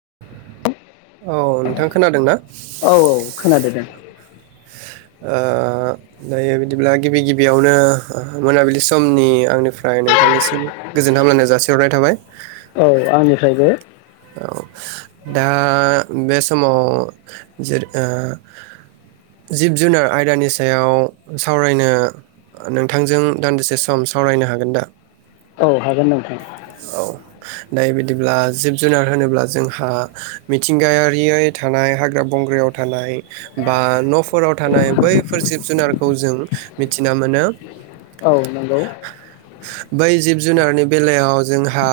[inaudible] औ नोंथां खोनादोंना? औ खोनादो दे ओ दायो बिदिब्ला गिबि गिबियावनो मोनाबिलि समनि आंनिफ्राय नोंथांनिसिम गोजोन हामलायनाय जासिहरनाय थाबाय। औ आंनिफ्रायबो। औ दा बे समाव जेरो ओ जिब जुनार आयदानि सायाव सावरायनो नोंथांजों दान्दिसे सम सावरायनो हागोन दा? औ हागोन नोंथां। औ दायो बिदिब्ला जिब' जुनार होनोब्ला जोंहा मिथिंगायारियोय थानाय हाग्रा बंग्रायाव थानाय बा न'फोराव थानाय बैफोर जिब जुनारखौ जों मिथिना मोनो। औ नंगौ। बै जिब जुनारनि बेलायाव जोंहा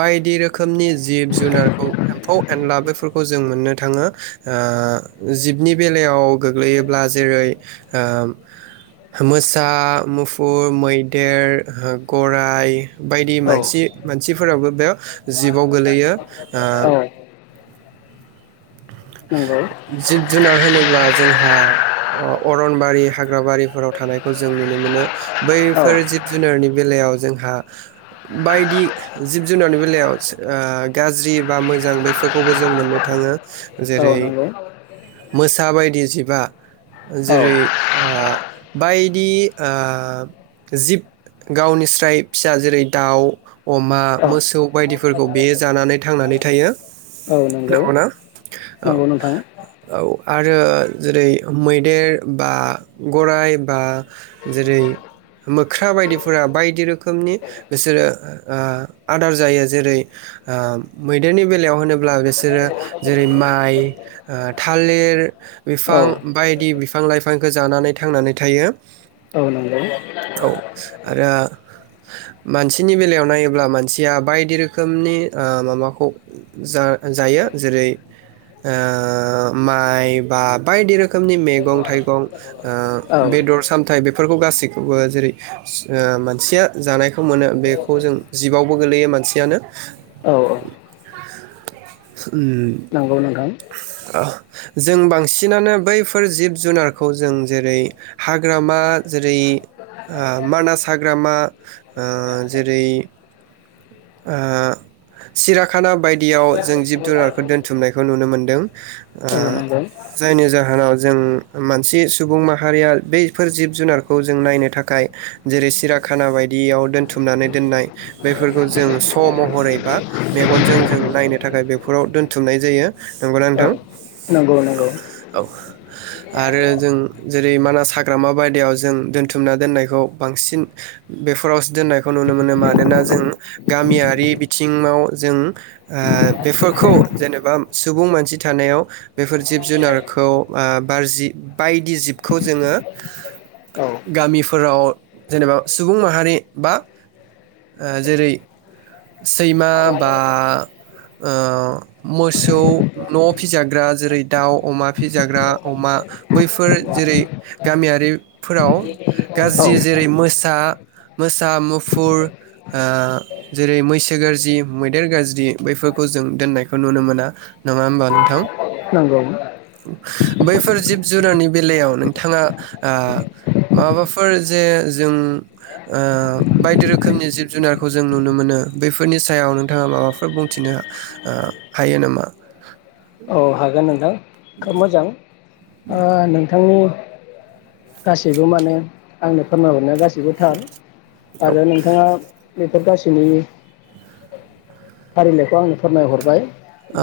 बायदि रोखोमनि जि जिब जुनारखौ एम्फौ एनला बेफोरखौ जों मोननो थाङो ओ जिबनि बेलायाव गोग्लैयोब्ला जेरै ओ मोसा मुफुर मैदेर गराइ बायदि औ मानसि मानसिफोराबो बेयाव जिबआव गोलैयो ओ औ नंगौ जिब जुनार होनोब्ला जोंहा अ-अरनबारि हाग्राबारिफोराव थानायखौ जों नुनो मोनो औ बैफोर जिब जुनारनि बेलायाव जोंहा बायदि जिब जुनारनि बेलायाव सो ओ गाज्रि बा मोजां बैफोरखौबो जों मोननो थाङो। औ जेरै नंगौ मोसा बायदि जिबआ औ जेरै ओ बायदि ओ जिब गावनिस्राय फिसा जेरै दाउ अमा औ मोसौ बायदिफोरखौ बेयो जानानै थांनानै थायो नोंगौ नंगौ ना? औ, नंगौ नोंथां औ आरो जेरै मैदेर बा गराइ बा जेरै मोख्रा बायदिफोरा बायदि रोखोमनि बिसोरो ओ आदार जायो जेरै ओ मैदेरनि बेलायाव होनोब्ला बेसोरो जेरै माइ ओ थालिर औ बिफां बायदि बिफां लाइफांखौ जानानै थांनानै थायो औ नंगौ औ आरो मानसिनि बेलायाव नायोब्ला मानसिया बायदि रोखोमनि ओ मामाखौ जा-जायो जेरै ओ माइ बा बायदि रोखोमनि मेगं थाइगं ओ औ बेदर सामथाइ बे फोरखौ गासैखौबो जेरै ओ मानसिया जानायखौ मोनो बेखौ जों जिबावबो गोलैयो मानसियानो, औ उम। नोंगौ नोंथां। ओ जों बांसिनानो बैफोर जिब जुनारखौ जों जेरै हाग्रामा जेरै ओ मानास हाग्रामा ओ जेरै ओ सिराखाना बायदियाव जों जिब जुनारखौ दोन थुमनायखौ नुनो मोनदों। ओ औ नंगौ जायनि जाहोनाव जों मानसि सुबुं माहारिया बैफोर जिब जुनारखौ जों नायनो थाखाय जेरै सिराखाना बायदियाव दोन्थुमनानै दोननाय बैफोरखौ जों स' महरै बा मेगनजों जों नायनो थाखाय बेफोराव दोन थुमनाय जायो नोंगौना नोंथां? नोंगौ नोंगौ। औ आरो जों जेरै मानास हाग्रामा बायदायाव जों दोनथुमना दोननायखौ बांसिन बेफोरावसो दोननायखौ नुनो मोनो मानोना जों गामियारि बिथिङाव जों ओ बेफोरखौ जेनेबा सुबुं मानसि थानायाव बेफोर जिब जुनारखौ ओ बारजि बायदि जिबखौ जोङो औ गामिफोराव जेनेबा सुबुं माहारि बा ओ जेरै सैमा बा ओ मोसौ न' फिजाग्रा जेरै दाव, अमा फिजाग्रा अमा बैफोर जेरै गामियारिफोराव औ गाज्रि जेरै मोसा, मोसा, मुफुर ओ जेरै मैसो गारजि मैदेर गाज्रि बैफोरखौ जों दोननायखौ नुनो मोना नङा होमबा नोंथां? नोंगौ। बैफोर जिब जुनारनि बेलायाव नोंथाङा ओ माबाफोर जे जों ओ बायदि रोखोमनि जिब जुनारखौ जों नुनो मोनो बेफोरनि सायाव नोंथाङा माबाफोर बुंथिनो ओ हायो नामा? औ हागोन नोंथां। खोब मोजां ओ नोंथां थ' गासैबो माने आंनो फोरमायहरनो गास बिबो थार औ आरो नोंथाङा बेफोर गासैनि फारिलाइखौ आंनो फोरमायहरबाय।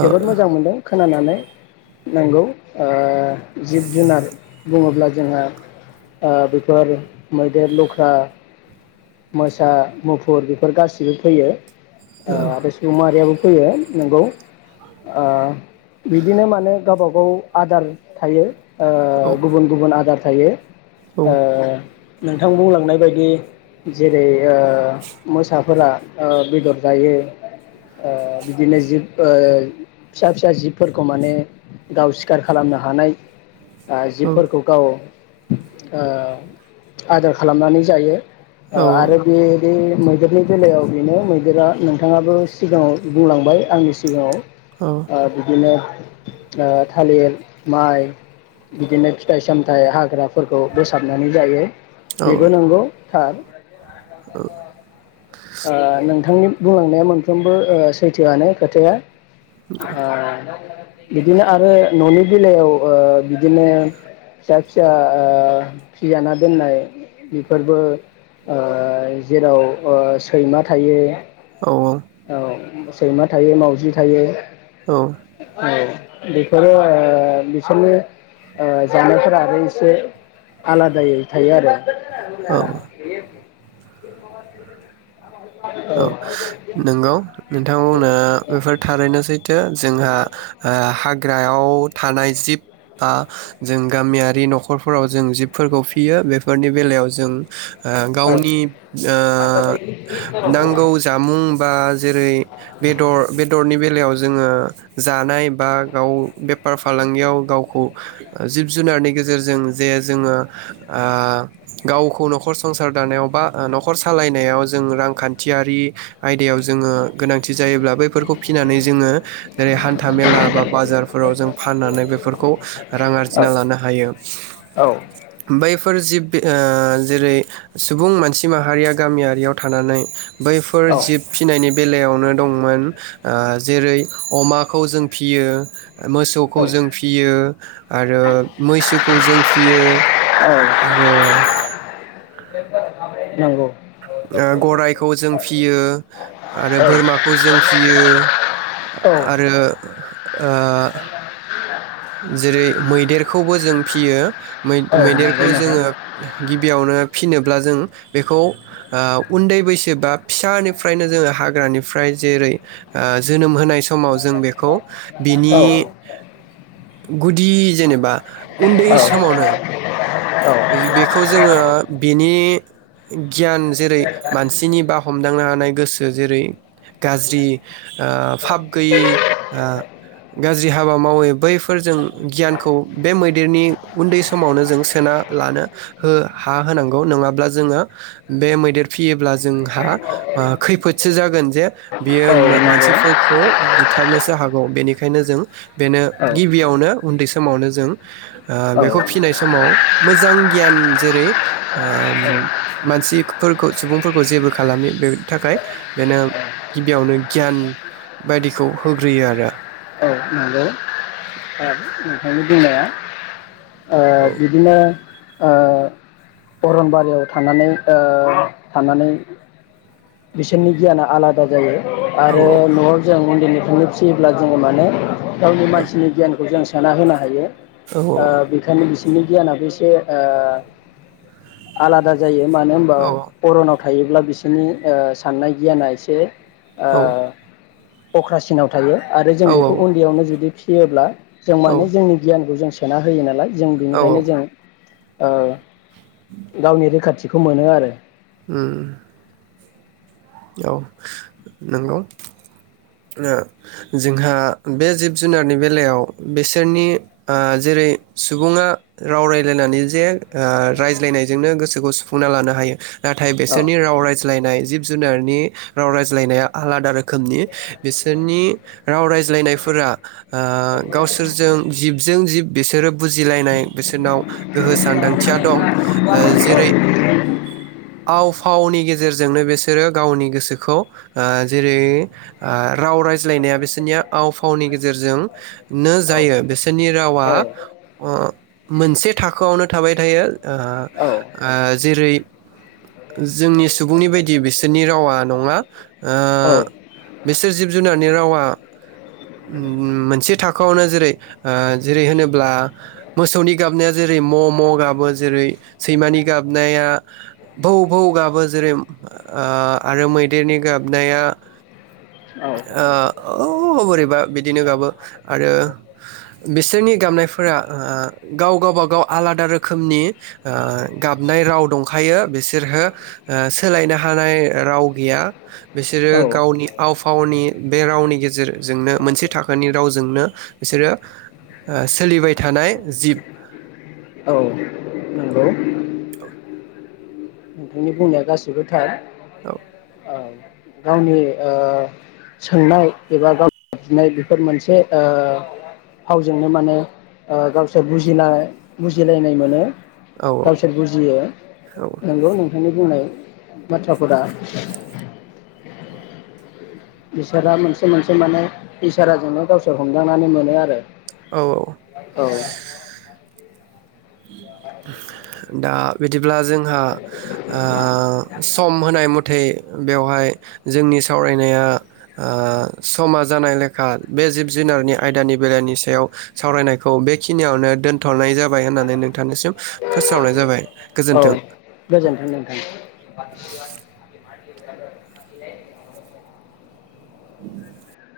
जोबोद मोजां मोनदों। खोनानानै नोंगौ ओ जिब जुनार बुङोब्ला जोंहा ओ बेफोर मैदेर, लख्रा, मोसा, मुफुर बेफोर गासिबो फैयो। ओ बे सुबुं माहारियाबो फैयो नोंगौ ओ बिदिनो माने गावबागाव आदार थायो। ओ गुबुन गुबुन आदार थायो। ओ नोंथां बुंलांनाय बायदि जेरै ओ मोसाफोरा ओ बेदर जायो ओ बिदिनो जिब ओ फिसा फिसा जिब फोरखौ माने गाव सिखार खालामनो हानाय ओ जिबफोरखौ गाव ओ आदार खालामनानै जायो। औ ओ आरो बे दे मैदेरनि बेलायाव बेनो मैदेरा नोंथाङाबो सिगाङाव बुंलांबाय आंनि सिगाङाव औ। ओ बिदिनो ओ थालिर माइ बिदिनो फिथाइ सामथाइ हाग्राफोरखौ बोसाबनानै जायो। बेबो नोंगौ। थार। औ। ओ नोंथांनि बुंलांनाया मोनफ्रोमबो ओ सैथोआनो खोथाया। ओ बिदिनो आरो न'नि बेलायाव ओ बिदिनो फिसा फिसा ओ फिजाना दोननाय बेफोरबो ओ जेराव ओ सैमा थायो। औ। सैमा थायो मावउजि थायो औ। बेफोरो ओ बिसोरनि ओ जानायफोरा आरो एसे आलादायै थायो आरो [unintelligible] [unintelligible] औ औ औ नोंगौ नोंथां बुंना बेफोर थारैनो सैथो। जोंहा ओ हाग्रायाव थानाय जिब बा जों गामियारि न'खरफोराव जों जिबफोरखौ फियो बेफोरनि बेलायाव जों ओ औ गावनि ओ नांगौ जामुं बा जेरै बेदर बेदरनि बेलायाव जोङो जानाय बा गाव बेफार फालांगियाव गावखौ जिब जुनारनि गेजेरजों जे जोङो ओ गावखौ न'खर संसार दानायाव बा न'खर सालायनायाव जों रांखान्थि थियारि आयदायाव जोङो गोनांथि जायोब्ला बैफोरखौ फिनानै जोङो जेरै हान्था मेला बा बाजारफोराव जों फाननानै बेफोरखौ रां औ आरजिना लानो हायो। औ। बैफोर जिब ओ जेरै सुबुं मानसि माहारिया गामियारियाव थानानै बैफोर औ जिब औ फिनायनि बेलायावनो दंमोन ओ जेरै अमाखौ जों फियो मोसौखौ औ जों फियो आरो मैसोखौ जों फियो आरो नंगौ ओ गराइखौ जों फियो आरो औ बोरमाखौ जों फियो औ आरो ओ जेरै मैदेरखौबो जों फियो मै औ नंगौ मैदेरखौ नोंथां जोङो गिबियावनो फिनोब्ला जों बेखौ ओ उन्दै बैसो बा फिसानिफ्रायनो जोङो हाग्रानिफ्राय जेरै ओ जोनोम होनाय समाव जों बेखौ बिनि औ गुदि जेनेबा उन्दै औ समावनो बेखौ जोङो बेनि गियान जेरै मानसिनि बा हमदांनो हानाय गोसो जेरै गाज्रि ओ फाब गैयि ओ गाज्रि हाबा मावै बैफोर जों गियानखौ बे मैदेरनि उन्दै समावनो जों सोना लानो हो हा होनांगौ नङाब्ला जोङो बे मैदेर फियोब्ला जोंहा ओ खैफोदसो जागोन जे बियो औ नंगौ मानसिफोरखौ बुथारनोसो हागौ बेनिखायनो जों बेनो औ गिबियावनो उन्दै समावनो जों ओ औ बेखौ फिनाय समाव मोजां गियान जेरै ओ मानसिफोरखौ सुबुंफोरखौ जेबो खालामि बेनि थाखाय बेनो गिबियावनो गियान बायदिखौ होग्रोयो आरो औ नोंनि बुंनाया ओ औ बिदिनो ओ अरनबारियाव थानानै ओ थानानै बिसोरनि गियाना आलादा जायो। आरो औ न'आव जों मन्दिरनि थुनो फिसियोब्ला जोङो माने गावनि मानसिनि गियानखौ जों सोना होनो हायो। औ ओ बेखायनो बिस बिनि गियानाबो एसे ओ आलादा जायो। मानो होमबा औ अर'नाव थायोब्ला बिसोरनि ओ साननाय गियाना एसे ओ अख्रासिनाव थायो आरो जों बेखौ उन्दैयावनो जुदि फि फियोब्ला जों औ माने जोंनि गियानखौ जों सोना होयो नालाय। जों औ औ बेनिखायनो जों ओ गावनि रैखाथि बिखौ मोनो आरो। उम। औ नंगौ। ओ जोंहा बे जिब-जुनारनि बेलायाव बिसोरनि ओ जेरै सुबुङा राव रायलायनानै जे ओ रायज्लायनायजोंनो गोसोखौ सुफुंना लानो हायो नाथाय औ बिसोरनि राव रायज्लायनाय जिब जुनारनि राव रायज्लायनाया आलादा रोखोमनि। बिसोरनि राव रायज्लायनायफोरा ओ गावसोरजों जिबजों जिब बिसोरो बुजिलायनाय बिसोरनाव गोहो सानदांथिया दं। ओ जेरै आव-फावनि गेजेरजोंनो बिस सोरो गावनि गोसोखौ ओ जेरै ओ राव रायज्लायनाया बिसोरनि आव फावनि गेजेरजोंनो औ जायो बिसोरनि रावा औ अ मोनसे थाखोआवनो थाबाय थायो ओ ओ जेरै जोंनि सुबुंनि बायदि बिस सोरनि रावा नङा ओ औ बिसोर जिब-जुनारनि रावा ओम मोनसे थाखोआवनो जेरै ओ जेरै होनोब्ला मोसौनि गाबनाया जेरै म' म' गाबो, जेरै सैमानि गाबनाया भौ भौ गाबो, जेरै ओ ओ आरो मैदेरनि गाबनाया औ ओ औवौऔ बोरैबा बिदिनो गाबो। आरो बिसोरनि गाबनायफोरा ओ गाव-गावबागाव आलादा रोखोमनि ओ गाबनाय राव दंखायो बिसोरहो ओ सोलायनो हा हानाय राव गैया। औ बिसोरो गावनि आव फावनि बे रावनि गेजेरजोंनो मोनसे थाखोनि रावजोंनो बिसोरो ओ सोलिबाय थानाय जिब। औ नंगौ। नोंनि बुंनाया गासिबो थार। औ। औ गावनि ओ सोंनाय एबा गाव बिनाय बेफोर मोनसे ओ फावजोंनो माने ओ गावसोर बुजिनाय बुजिलायनाय मोनो। औ गावसोर बुजियो औ नंगौ नोंथांनि बुंनाय बाथ्राफोरा बिसोरा मोनसे मोनसे माने इसोराजोंनो गावसोर हमदांनानै मोनो आरो। औ औ औ। दा बिदिब्ला जोंहा ओ सम होनाय मथे बेवहाय जोंनि सावरायनाया ओ समा जानाय लेखा बे जिब-जुनारनि आयदानि बेलानि सायाव सावरायनायखौ बेखिनियावनो दोनथ'नाय जाबाय होननानै नोंथांनिसिम फोसावनाय जाबाय गोजोन्थों। गोजोनथों नोंथां। [unintelligible] [inaudible]